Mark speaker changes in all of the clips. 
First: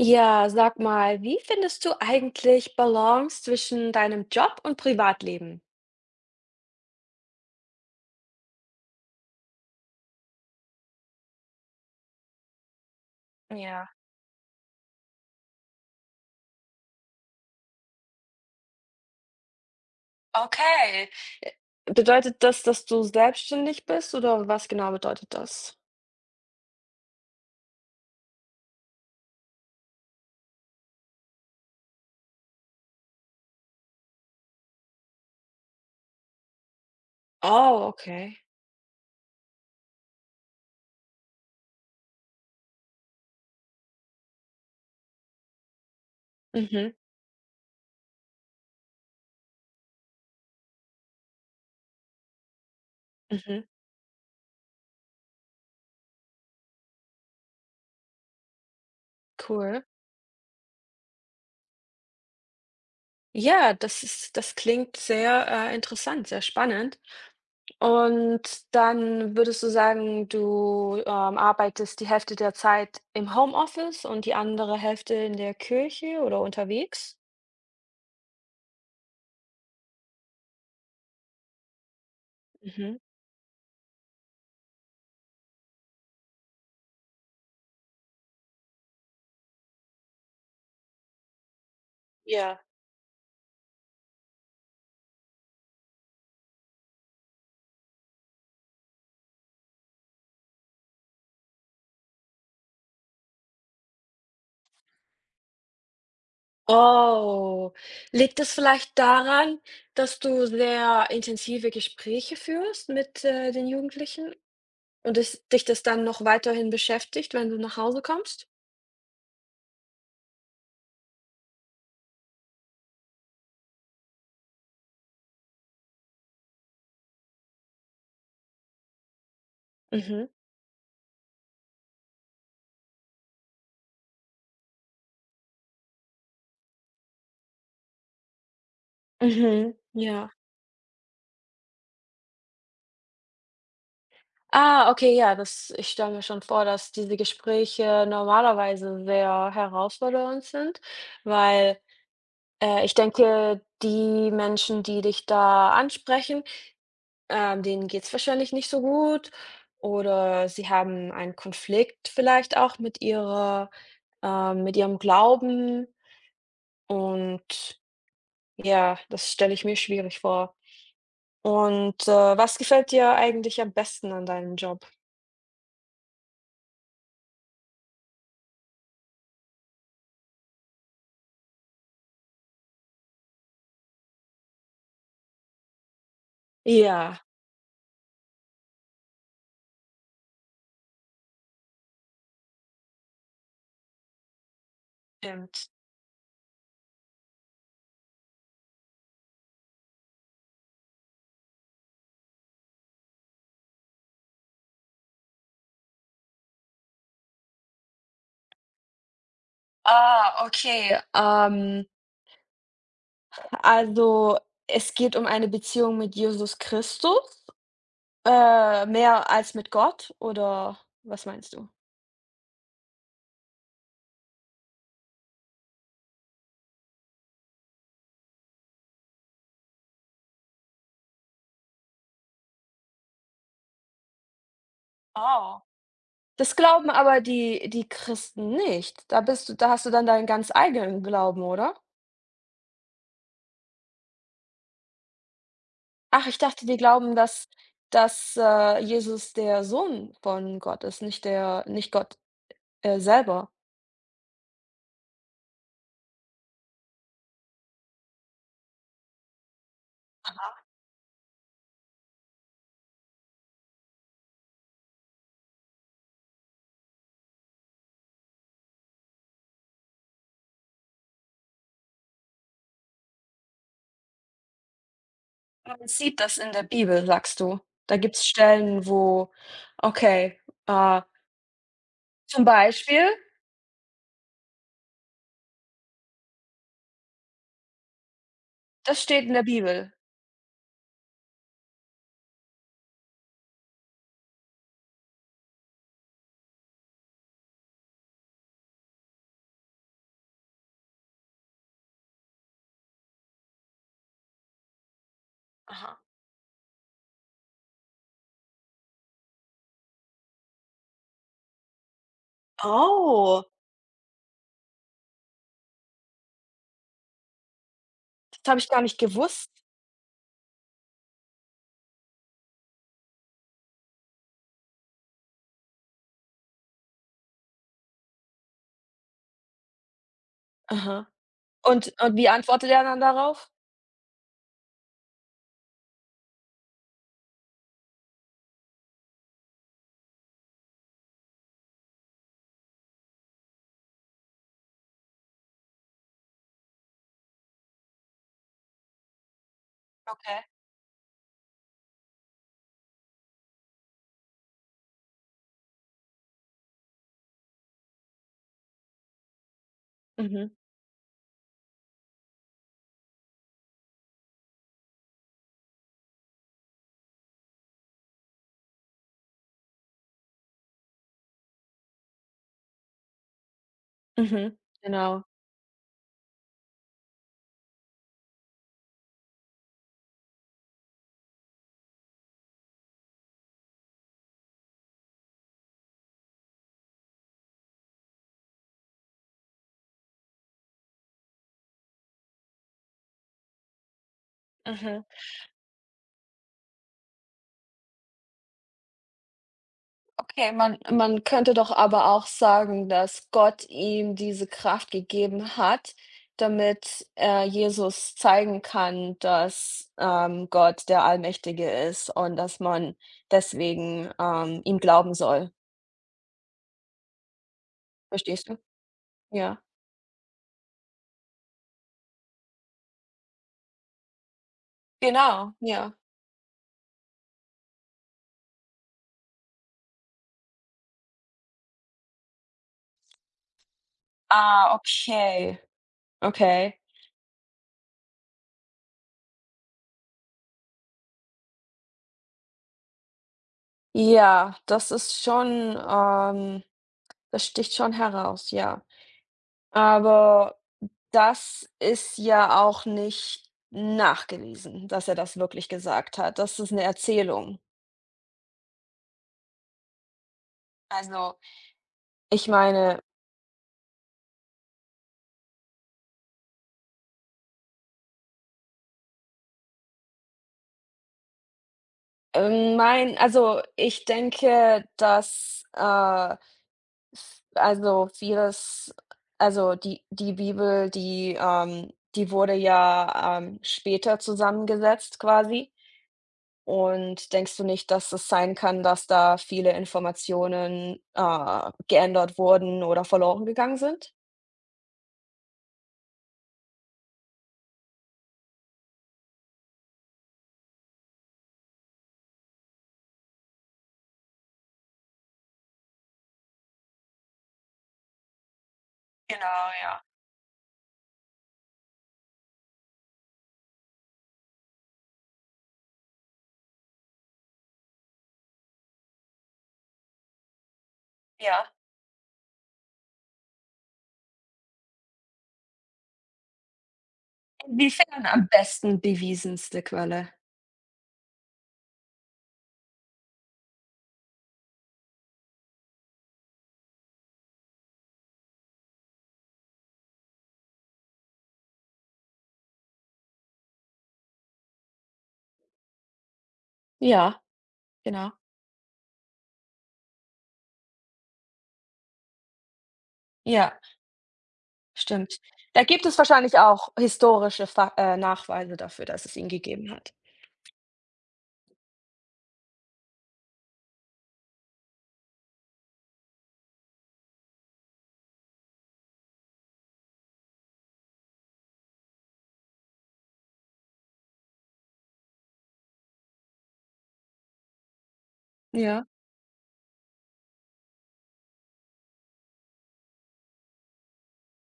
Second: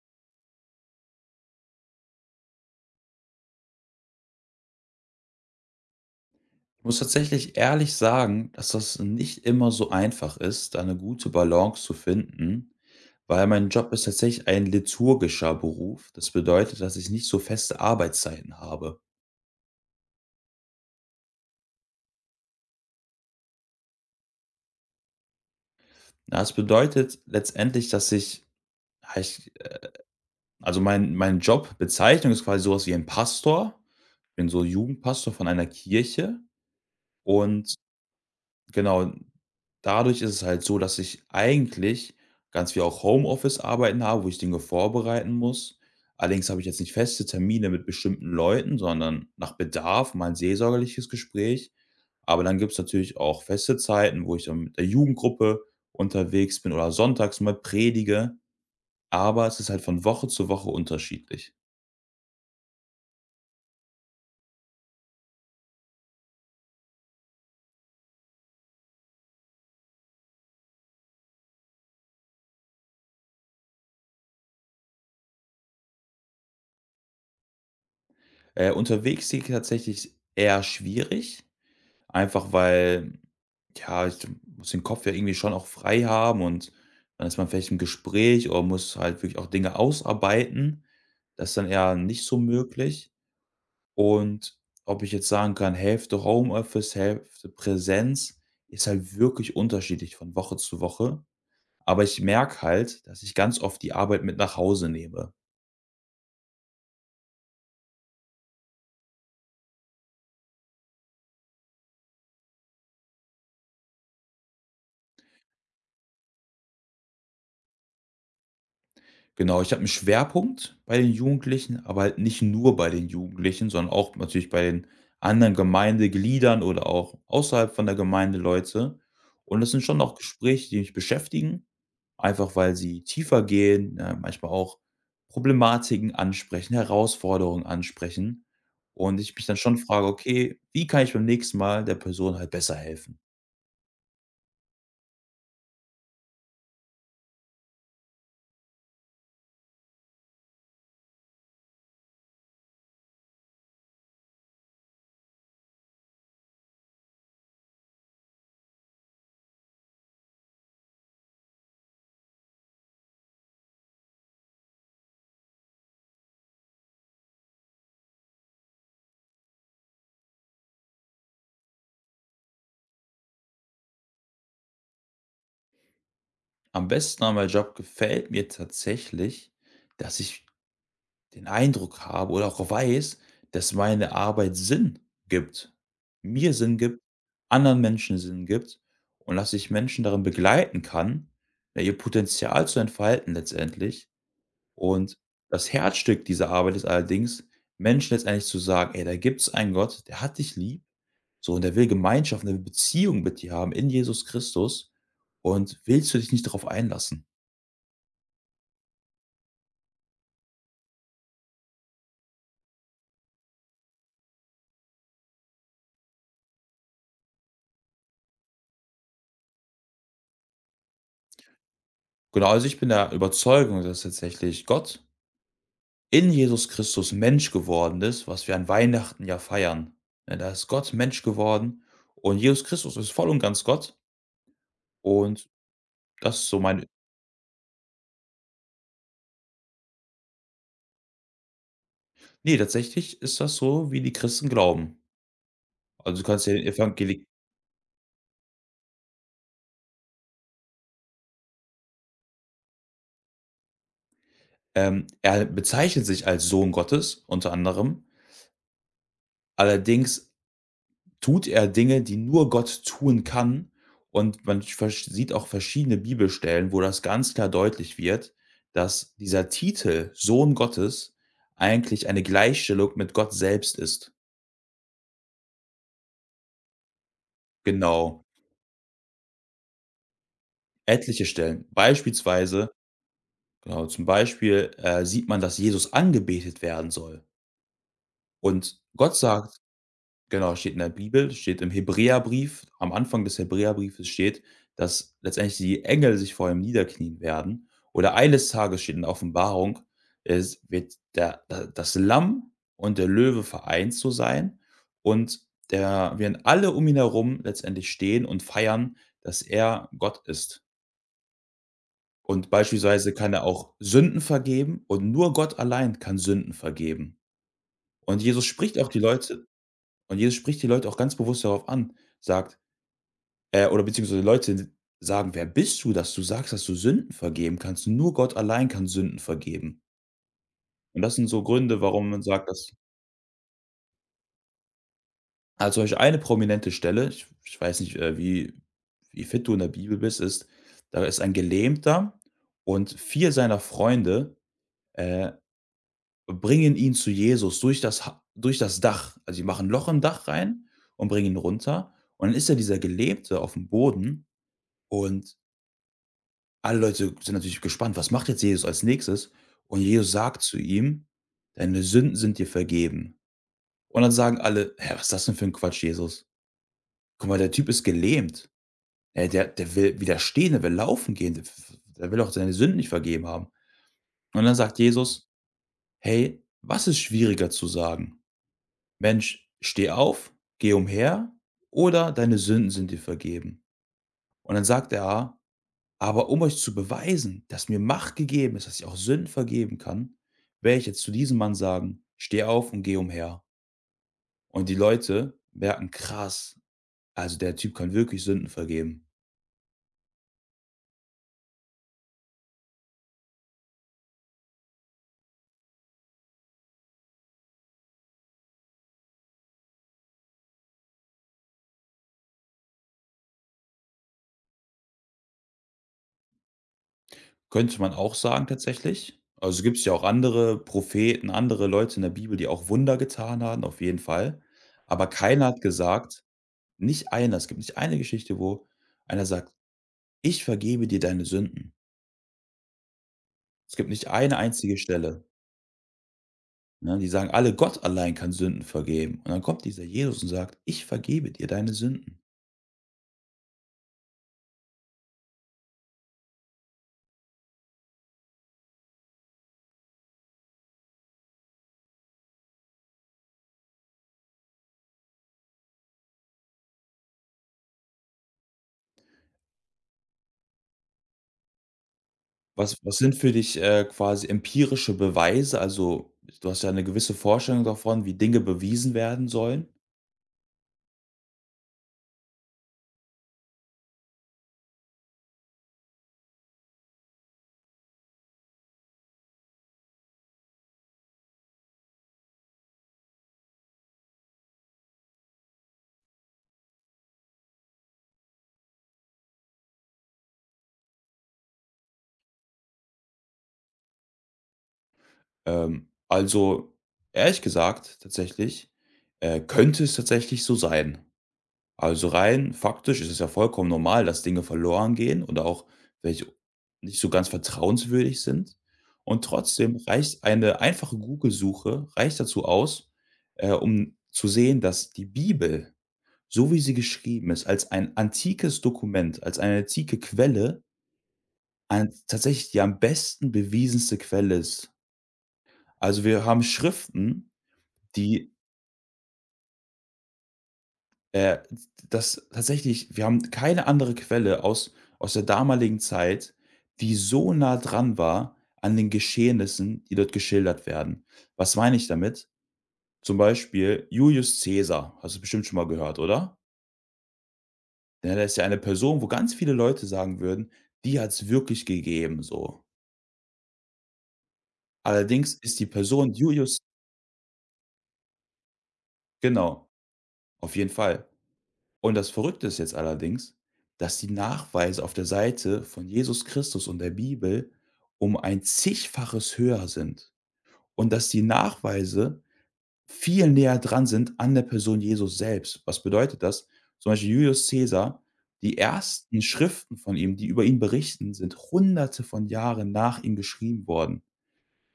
Speaker 1: Ja, sag mal, wie findest du eigentlich Balance zwischen deinem Job und Privatleben?
Speaker 2: Ich muss tatsächlich ehrlich sagen, dass das nicht immer so einfach ist, da 'ne gute Balance zu finden, weil mein
Speaker 1: Ja,
Speaker 2: Job ist tatsächlich ein liturgischer Beruf. Das bedeutet, dass ich nicht so feste Arbeitszeiten habe.
Speaker 1: okay. Äh, Bedeutet das, dass du selbstständig bist oder was genau bedeutet das?
Speaker 2: Ja, das bedeutet letztendlich, dass ich ja, ich also, mein Jobbezeichnung ist quasi so was wie ein Pastor. Ich bin so Jugendpastor von einer Kirche und
Speaker 1: Oh, okay.
Speaker 2: genau, dadurch ist es halt so, dass ich eigentlich ganz viel auch Homeoffice-Arbeiten habe, wo ich Dinge vorbereiten muss. Allerdings habe ich jetzt nicht
Speaker 1: Mhm,
Speaker 2: feste Termine mit bestimmten Leuten, sondern nach Bedarf mal ein seelsorgerliches Gespräch. Aber dann gibt es natürlich auch
Speaker 1: mhm,
Speaker 2: feste Zeiten, wo ich dann mit der Jugendgruppe unterwegs bin oder sonntags mal predige, aber es ist halt
Speaker 1: cool.
Speaker 2: von Woche zu Woche unterschiedlich.
Speaker 1: Ja, das klingt sehr interessant, sehr spannend. Und dann würdest du sagen, du arbeitest die Hälfte der Zeit im Homeoffice und die andere Hälfte in der Kirche oder unterwegs?
Speaker 2: Unterwegs sehe ich tatsächlich eher schwierig. Einfach
Speaker 1: Mhm.
Speaker 2: weil, ja, ich muss den Kopf ja irgendwie schon auch frei haben und dann ist man vielleicht im Gespräch oder muss halt wirklich auch Dinge ausarbeiten. Das ist dann eher nicht so
Speaker 1: Ja.
Speaker 2: möglich. Und ob ich jetzt sagen kann, Hälfte Homeoffice, Hälfte Präsenz, ist halt wirklich unterschiedlich von Woche zu Woche. Aber ich merke halt, dass ich ganz oft die Arbeit mit nach Hause nehme.
Speaker 1: Oh, liegt es vielleicht daran, dass du sehr intensive Gespräche führst mit, den Jugendlichen und es dich das dann noch weiterhin beschäftigt, wenn du nach Hause kommst?
Speaker 2: Genau, ich habe 'n Schwerpunkt bei den Jugendlichen, aber halt nicht nur bei den Jugendlichen, sondern auch natürlich bei den anderen Gemeindegliedern oder auch außerhalb von der Gemeinde Leute. Und das sind schon auch
Speaker 1: Mhm,
Speaker 2: Gespräche, die mich beschäftigen, einfach weil sie tiefer gehen, ne, manchmal auch Problematiken ansprechen, Herausforderungen ansprechen und ich mich dann
Speaker 1: mhm,
Speaker 2: schon frage:
Speaker 1: ja.
Speaker 2: „Okay, wie kann ich beim nächsten Mal der Person halt besser helfen?“
Speaker 1: Ah, okay, ja, das ich stelle mir schon vor, dass diese Gespräche normalerweise sehr herausfordernd sind, weil ich denke, die Menschen, die dich da ansprechen. Denen geht's wahrscheinlich nicht so gut oder sie haben einen Konflikt vielleicht auch mit ihrer, mit ihrem Glauben und ja, das stelle ich mir schwierig vor. Und was gefällt dir eigentlich am besten an deinem Job?
Speaker 2: Am besten an meinem Job gefällt mir tatsächlich, dass ich den Eindruck habe oder auch weiß, dass meine Arbeit Sinn gibt, mir Sinn gibt,
Speaker 1: Ja,
Speaker 2: anderen Menschen Sinn gibt und dass ich Menschen darin begleiten kann, ja, ihr Potenzial zu entfalten letztendlich. Und
Speaker 1: stimmt.
Speaker 2: das Herzstück dieser Arbeit ist allerdings, Menschen letztendlich zu sagen, ey, da gibt es einen Gott, der hat dich lieb, so und der will Gemeinschaft, eine Beziehung mit dir haben in Jesus Christus und willst du dich nicht darauf einlassen?
Speaker 1: Ah, okay, also, es geht um eine Beziehung mit Jesus Christus, mehr als mit Gott oder was meinst du?
Speaker 2: Genau, also ich bin der Überzeugung, dass tatsächlich Gott in Jesus Christus Mensch geworden ist, was wir an Weihnachten ja feiern. Ne, da ist Gott Mensch geworden und Jesus Christus ist voll und ganz Gott und
Speaker 1: Oh.
Speaker 2: das ist
Speaker 1: Das
Speaker 2: so meine
Speaker 1: glauben aber die Christen nicht. Da hast du dann deinen ganz eigenen Glauben, oder?
Speaker 2: ne, tatsächlich ist das so, wie die Christen glauben. Also, du
Speaker 1: Ach, ich
Speaker 2: kannst ja den
Speaker 1: dachte, die glauben,
Speaker 2: Evangelik
Speaker 1: dass Jesus der Sohn von Gott ist, nicht Gott, selber.
Speaker 2: er bezeichnet sich als Sohn Gottes unter anderem. Allerdings tut er Dinge, die nur Gott tun kann. Und man versch sieht auch verschiedene Bibelstellen, wo das ganz klar deutlich wird, dass dieser Titel „Sohn Gottes“ eigentlich eine Gleichstellung mit Gott selbst ist.
Speaker 1: Man sieht das in der Bibel, sagst du. Da
Speaker 2: Genau,
Speaker 1: gibt's Stellen, wo okay, äh,
Speaker 2: etliche Stellen.
Speaker 1: zum
Speaker 2: Beispielsweise
Speaker 1: Beispiel,
Speaker 2: genau, zum Beispiel, sieht man, dass Jesus angebetet werden soll. Und
Speaker 1: das
Speaker 2: Gott
Speaker 1: steht in der
Speaker 2: sagt
Speaker 1: Bibel.
Speaker 2: genau, steht in der Bibel, steht im Hebräerbrief. Am Anfang des Hebräerbriefes steht, dass letztendlich die Engel sich vor ihm niederknien werden. Oder eines Tages steht in der Offenbarung, es wird der, das Lamm und der Löwe vereint zu sein. Und
Speaker 1: Aha.
Speaker 2: der, werden alle um ihn herum letztendlich stehen und feiern, dass er Gott ist. Und beispielsweise kann er
Speaker 1: Oh,
Speaker 2: auch Sünden vergeben und nur Gott allein kann Sünden vergeben. Und Jesus
Speaker 1: das habe ich
Speaker 2: spricht
Speaker 1: gar
Speaker 2: auch
Speaker 1: nicht
Speaker 2: die Leute,
Speaker 1: gewusst.
Speaker 2: und Jesus spricht die Leute auch ganz bewusst darauf an, sagt, oder beziehungsweise Leute sagen: „Wer bist du, dass du sagst, dass du Sünden vergeben kannst? Nur Gott allein kann Sünden vergeben.“ Und
Speaker 1: Aha.
Speaker 2: das sind so Gründe,
Speaker 1: Und
Speaker 2: warum
Speaker 1: und
Speaker 2: man
Speaker 1: wie
Speaker 2: sagt, dass
Speaker 1: antwortet er dann darauf?
Speaker 2: also, euch eine prominente Stelle, ich weiß nicht, wie wie fit du in der Bibel bist, ist, da ist ein Gelähmter und 4 seiner Freunde, äh, bringen ihn zu Jesus durch das Ha durch das Dach. Also, sie machen 'n Loch im Dach
Speaker 1: Okay.
Speaker 2: rein und bringen ihn runter. Und dann ist ja dieser Gelähmte auf dem Boden und alle Leute sind natürlich gespannt, was macht jetzt Jesus als Nächstes? Und Jesus sagt
Speaker 1: Mhm,
Speaker 2: zu ihm: „Deine Sünden sind dir vergeben.“ Und dann sagen alle: „Hä, was ist das denn für ein Quatsch, Jesus? Guck mal, der Typ ist gelähmt. Der will wieder stehen, der will laufen gehen. Der will auch seine Sünden nicht vergeben haben.“ Und dann
Speaker 1: mhm,
Speaker 2: sagt
Speaker 1: genau.
Speaker 2: Jesus: „Hey, was ist schwieriger zu sagen? Mensch, steh auf, geh umher oder deine Sünden sind dir vergeben?“ Und dann sagt er aber um euch zu beweisen, dass mir Macht gegeben ist, dass ich auch Sünden vergeben kann, werde ich jetzt zu diesem Mann sagen: „Steh auf und geh umher.“ Und die
Speaker 1: Mhm.
Speaker 2: Leute merken: „Krass, also der Typ kann wirklich Sünden vergeben.“
Speaker 1: Okay, man könnte doch aber auch sagen, dass Gott ihm diese Kraft gegeben hat, damit Jesus zeigen kann, dass Gott der Allmächtige ist und dass man deswegen, ihm glauben soll.
Speaker 2: Könnte man auch sagen
Speaker 1: Verstehst du?
Speaker 2: tatsächlich.
Speaker 1: Ja.
Speaker 2: Also, gibt es ja auch andere Propheten, andere Leute in der Bibel, die auch Wunder getan haben, auf jeden Fall. Aber keiner
Speaker 1: Genau,
Speaker 2: hat
Speaker 1: ja.
Speaker 2: gesagt nicht einer, es gibt nicht eine Geschichte, wo einer sagt: „Ich vergebe dir deine Sünden.“ Es gibt nicht eine
Speaker 1: Ah,
Speaker 2: einzige Stelle.
Speaker 1: okay, okay.
Speaker 2: Ne, die sagen alle, Gott allein kann Sünden vergeben. Und dann kommt dieser Jesus und sagt: „Ich vergebe dir deine Sünden.“
Speaker 1: Ja, das ist schon, das sticht schon heraus, ja. Aber das ist ja auch nicht nachgewiesen, dass er das wirklich gesagt hat. Das ist 'ne Erzählung. Also, ich
Speaker 2: Was
Speaker 1: meine,
Speaker 2: sind für dich, quasi empirische Beweise? Also, du hast ja eine gewisse Vorstellung davon, wie Dinge bewiesen werden sollen.
Speaker 1: mein also, ich denke, dass also, vieles also, die Bibel, die wurde ja, später zusammengesetzt quasi. Und denkst du nicht, dass es sein kann, dass da viele Informationen, geändert wurden oder verloren gegangen sind?
Speaker 2: Also, ehrlich gesagt tatsächlich, könnte es tatsächlich so sein. Also rein faktisch ist es ja vollkommen normal, dass Dinge verloren gehen oder auch welche nicht so ganz vertrauenswürdig sind. Und
Speaker 1: Genau,
Speaker 2: trotzdem
Speaker 1: ja.
Speaker 2: reicht eine einfache Google-Suche reicht dazu aus, um zu sehen, dass die Bibel, so wie sie geschrieben ist, als ein antikes Dokument, als eine antike Quelle,
Speaker 1: Ja.
Speaker 2: ein, tatsächlich die am besten bewiesenste Quelle ist. Also wir haben Schriften,
Speaker 1: Inwiefern
Speaker 2: die
Speaker 1: am besten bewiesenste Quelle?
Speaker 2: Äh, das tatsächlich wir haben keine andere Quelle aus der damaligen Zeit, die so nah dran war an den Geschehnissen, die dort geschildert werden. Was meine ich damit? Zum Beispiel Julius Caesar, hast du bestimmt schon mal gehört, oder?
Speaker 1: Ja,
Speaker 2: Ja, der
Speaker 1: genau.
Speaker 2: ist ja eine Person, wo ganz viele Leute sagen würden: „Die hat es wirklich gegeben“, so.
Speaker 1: Ja.
Speaker 2: Allerdings
Speaker 1: Stimmt.
Speaker 2: ist die
Speaker 1: Da gibt
Speaker 2: Person
Speaker 1: es
Speaker 2: Julius
Speaker 1: wahrscheinlich auch historische Fa Nachweise dafür, dass es ihn
Speaker 2: genau,
Speaker 1: gegeben hat.
Speaker 2: auf jeden Fall. Und das Verrückte ist jetzt allerdings, dass die Nachweise auf der Seite von Jesus Christus und der Bibel um ein Zigfaches höher sind und dass die Nachweise viel näher dran sind an der Person Jesus selbst. Was bedeutet das? Zum Beispiel Julius Caesar, die
Speaker 1: Ja.
Speaker 2: ersten Schriften von ihm, die über ihn berichten, sind Hunderte von Jahren nach ihm geschrieben worden.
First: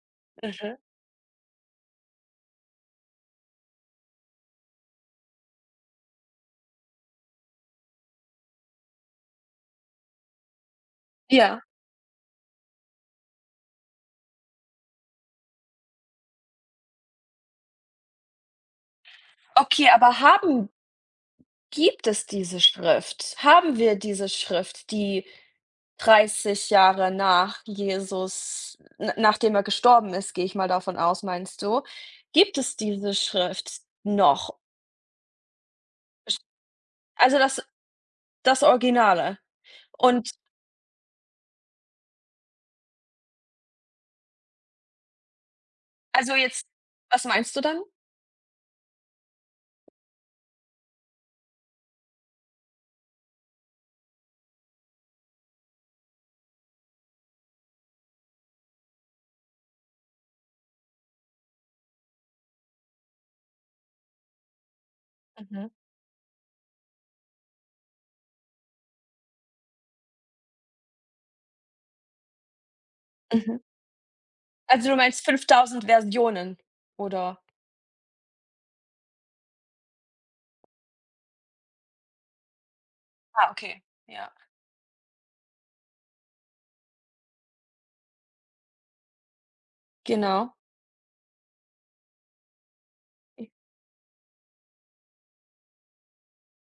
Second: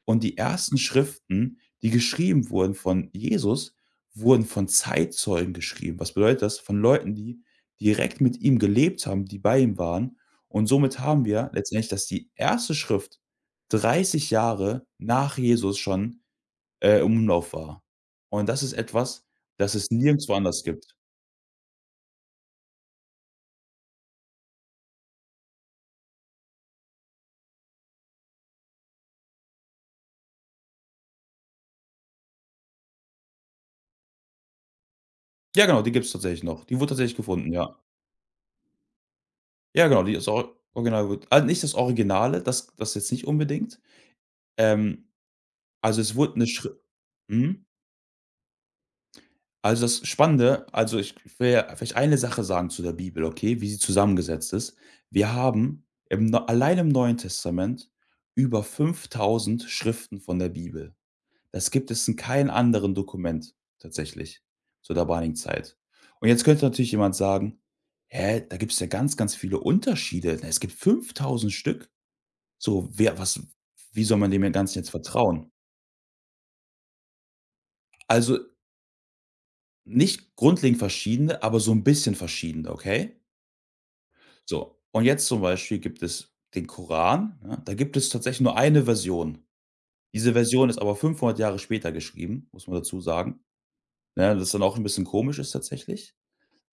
Speaker 2: Und die
Speaker 1: Mhm.
Speaker 2: ersten Schriften, die geschrieben wurden von Jesus, wurden von Zeitzeugen geschrieben. Was bedeutet das? Von Leuten, die direkt mit ihm gelebt haben, die bei ihm waren. Und somit haben wir
Speaker 1: Ja.
Speaker 2: letztendlich, dass die erste Schrift 30 Jahre nach Jesus schon, im Umlauf war. Und das ist etwas, das es
Speaker 1: Okay. aber
Speaker 2: nirgendwo anders
Speaker 1: haben
Speaker 2: gibt.
Speaker 1: Gibt es diese Schrift? Haben wir diese Schrift, die 30 Jahre nach Jesus n nachdem er gestorben ist, gehe ich mal davon aus, meinst du? Gibt es diese Schrift noch?
Speaker 2: Ja, genau, die gibt's tatsächlich noch. Die wurde tatsächlich
Speaker 1: Also,
Speaker 2: gefunden,
Speaker 1: das
Speaker 2: ja.
Speaker 1: das Originale.
Speaker 2: Ja, genau, die ist
Speaker 1: Und
Speaker 2: Or Original also nicht das Originale, das jetzt nicht unbedingt. Ähm, Also, es
Speaker 1: also
Speaker 2: wurde 'ne
Speaker 1: jetzt,
Speaker 2: Schri
Speaker 1: was meinst du
Speaker 2: mhm.
Speaker 1: dann?
Speaker 2: Also, das Spannende also, ich will ja vielleicht eine Sache sagen zu der Bibel, okay, wie sie zusammengesetzt ist. Wir haben im Neu allein im Neuen Testament über 5.000 Schriften von der Bibel. Das gibt es in keinem anderen Dokument tatsächlich zur damaligen
Speaker 1: Mhm,
Speaker 2: Zeit. Und jetzt könnte natürlich jemand sagen: „Hä, da gibt's ja ganz, ganz viele Unterschiede. Na, es gibt 5.000 Stück. So, wer was
Speaker 1: mhm.
Speaker 2: wie soll man dem ja Ganzen
Speaker 1: Also,
Speaker 2: jetzt
Speaker 1: du meinst
Speaker 2: vertrauen?“
Speaker 1: 5.000 Versionen oder?
Speaker 2: Also nicht grundlegend verschiedene, aber so 'n bisschen verschiedene, okay?
Speaker 1: Ah, okay, ja.
Speaker 2: So, und jetzt zum Beispiel gibt es den Koran, ne? Da gibt es tatsächlich nur eine Version. Diese
Speaker 1: Genau.
Speaker 2: Version ist aber 500 Jahre später geschrieben, muss man dazu sagen, ne, das dann auch 'n bisschen komisch ist tatsächlich.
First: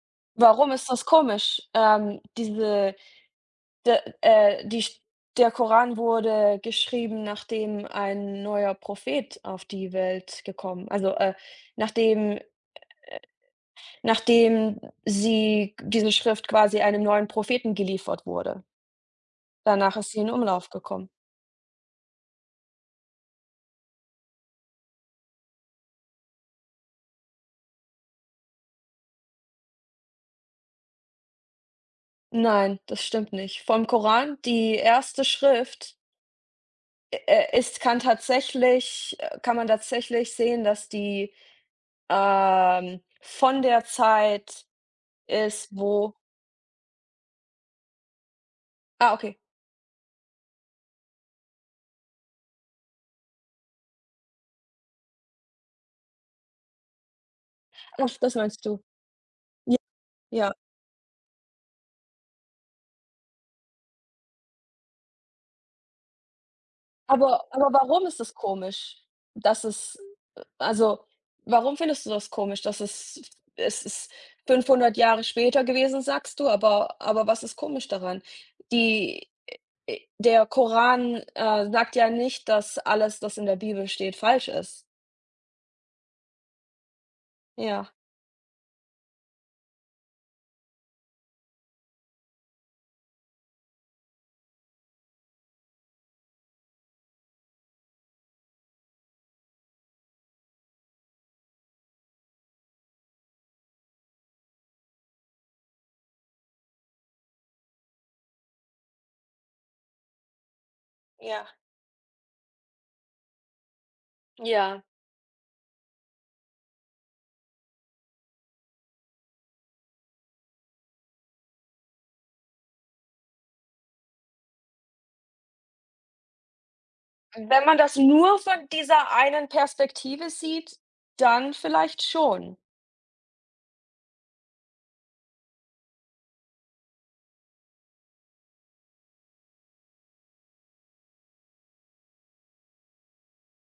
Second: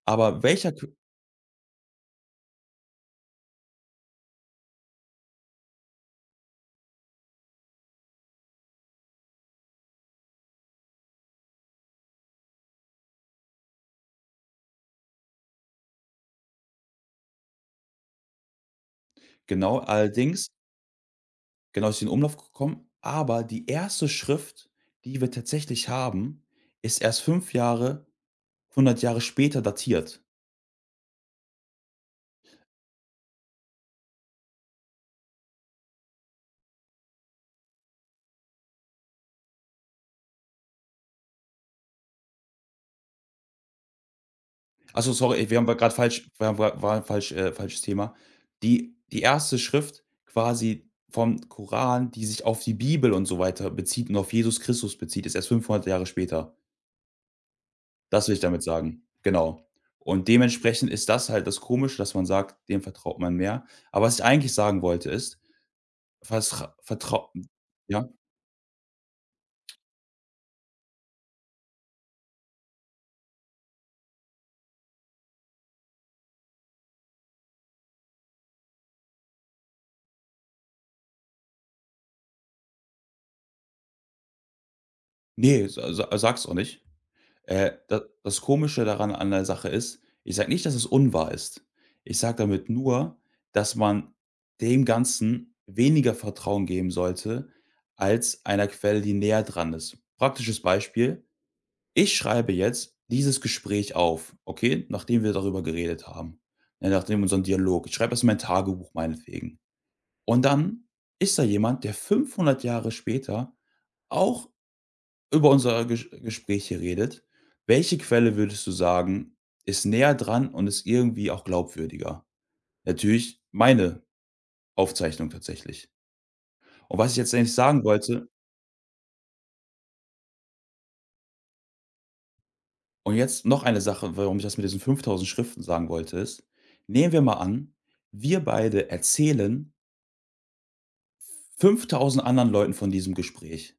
Speaker 2: Aber
Speaker 1: Warum
Speaker 2: welcher K
Speaker 1: ist das komisch? D die Sch der Koran wurde geschrieben, nachdem ein neuer Prophet auf die Welt gekommen, also, nachdem nachdem sie diese Schrift quasi einem neuen Propheten geliefert wurde.
Speaker 2: genau,
Speaker 1: Danach ist sie in
Speaker 2: allerdings
Speaker 1: Umlauf gekommen.
Speaker 2: genau, ist in Umlauf gekommen, aber die erste Schrift, die wir tatsächlich haben, ist erst 5 Jahre 100 Jahre später datiert.
Speaker 1: Nein, das stimmt nicht. Vom Koran, die erste Schrift, ist kann tatsächlich kann man tatsächlich sehen, dass die, von der Zeit
Speaker 2: Ach so, sorry, wir haben
Speaker 1: ist,
Speaker 2: gerade
Speaker 1: wo
Speaker 2: falsch wir haben war falsch falsches Thema. Die die
Speaker 1: okay.
Speaker 2: erste Schrift quasi vom Koran, die sich auf die Bibel und so weiter bezieht und auf Jesus Christus bezieht, ist erst 500 Jahre später.
Speaker 1: Ach,
Speaker 2: Das will
Speaker 1: das
Speaker 2: ich damit
Speaker 1: meinst du.
Speaker 2: sagen. Genau.
Speaker 1: Ja.
Speaker 2: Und
Speaker 1: Ja,
Speaker 2: dementsprechend ist das halt das Komische, dass man sagt, dem vertraut man mehr. Aber was ich eigentlich sagen wollte, ist, was vertraut,
Speaker 1: aber warum
Speaker 2: ja?
Speaker 1: ist es komisch, dass es also, warum findest du das komisch, dass es ist 500 Jahre später gewesen, sagst du, aber was ist komisch daran? Die der Koran, sagt ja nicht, dass alles, das in der Bibel steht, falsch ist.
Speaker 2: Nee, sa sa sag's auch nicht.
Speaker 1: Ja.
Speaker 2: Da das Komische daran an der Sache ist, ich sage nicht, dass es unwahr ist. Ich sage damit nur, dass man dem Ganzen weniger Vertrauen geben sollte als einer Quelle, die näher dran ist. Praktisches Beispiel: Ich schreibe jetzt dieses Gespräch auf, okay, nachdem wir darüber geredet haben, ne, nachdem unseren Dialog. Ich schreibe das in mein Tagebuch meinetwegen. Und dann ist da
Speaker 1: Ja,
Speaker 2: jemand, der 500 Jahre später auch
Speaker 1: ja.
Speaker 2: über unser Ges Gespräch hier redet, welche Quelle würdest du sagen, ist näher dran und ist irgendwie auch glaubwürdiger? Natürlich meine Aufzeichnung tatsächlich. Und was ich jetzt eigentlich
Speaker 1: Wenn man
Speaker 2: sagen
Speaker 1: das
Speaker 2: wollte
Speaker 1: nur von dieser einen Perspektive sieht, dann vielleicht schon.
Speaker 2: und jetzt noch eine Sache, warum ich das mit diesen 5.000 Schriften sagen wollte, ist, nehmen wir mal an, wir beide erzählen 5.000 anderen Leuten von diesem Gespräch.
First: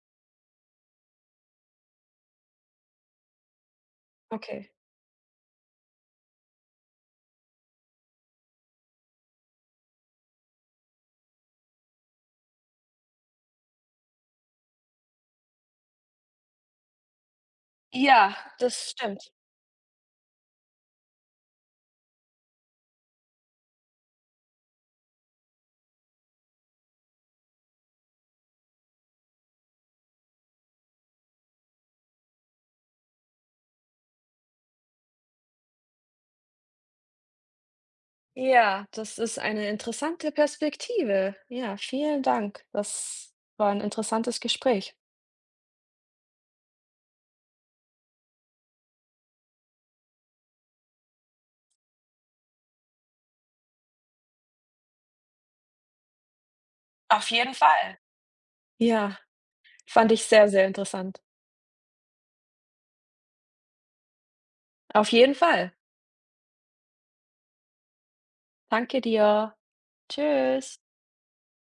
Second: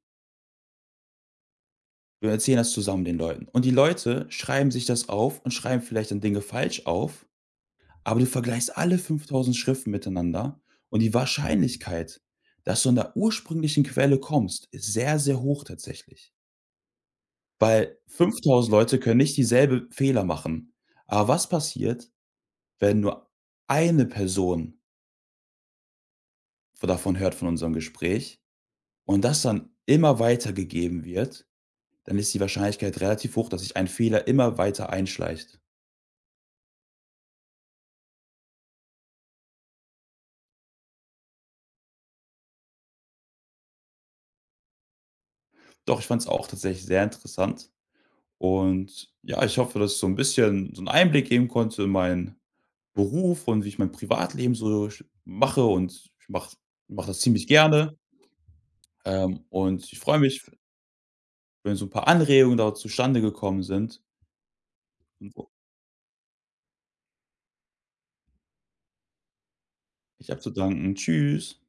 Speaker 2: Wir erzählen das zusammen den Leuten. Und die Leute schreiben
Speaker 1: Okay.
Speaker 2: sich das auf und schreiben vielleicht dann Dinge falsch auf aber du vergleichst alle 5.000 Schriften miteinander und die Wahrscheinlichkeit, dass du an der ursprünglichen Quelle kommst, ist sehr, sehr hoch tatsächlich. Weil
Speaker 1: Ja,
Speaker 2: 5.000
Speaker 1: das
Speaker 2: Leute können
Speaker 1: stimmt.
Speaker 2: nicht dieselbe Fehler machen. Aber was passiert, wenn nur eine Person davon hört von unserem Gespräch und das dann immer weitergegeben wird, dann ist die Wahrscheinlichkeit relativ hoch, dass sich ein Fehler immer weiter einschleicht.
Speaker 1: Ja, das ist eine interessante Perspektive. Ja, vielen Dank. Das war ein interessantes Gespräch.
Speaker 2: Doch, ich fand es auch tatsächlich sehr interessant. Und ja, ich hoffe, dass ich so ein bisschen so einen Einblick geben konnte in meinen Beruf und wie ich mein Privatleben so sch mache und ich mache mache das
Speaker 1: Auf
Speaker 2: ziemlich
Speaker 1: jeden Fall.
Speaker 2: gerne.
Speaker 1: Ja,
Speaker 2: Und ich
Speaker 1: fand
Speaker 2: freue
Speaker 1: ich
Speaker 2: mich,
Speaker 1: sehr, sehr interessant.
Speaker 2: wenn so ein paar Anregungen da zustande gekommen sind.
Speaker 1: Auf
Speaker 2: Und
Speaker 1: jeden Fall. Danke dir.
Speaker 2: ich habe zu
Speaker 1: Tschüss.
Speaker 2: danken. Tschüss.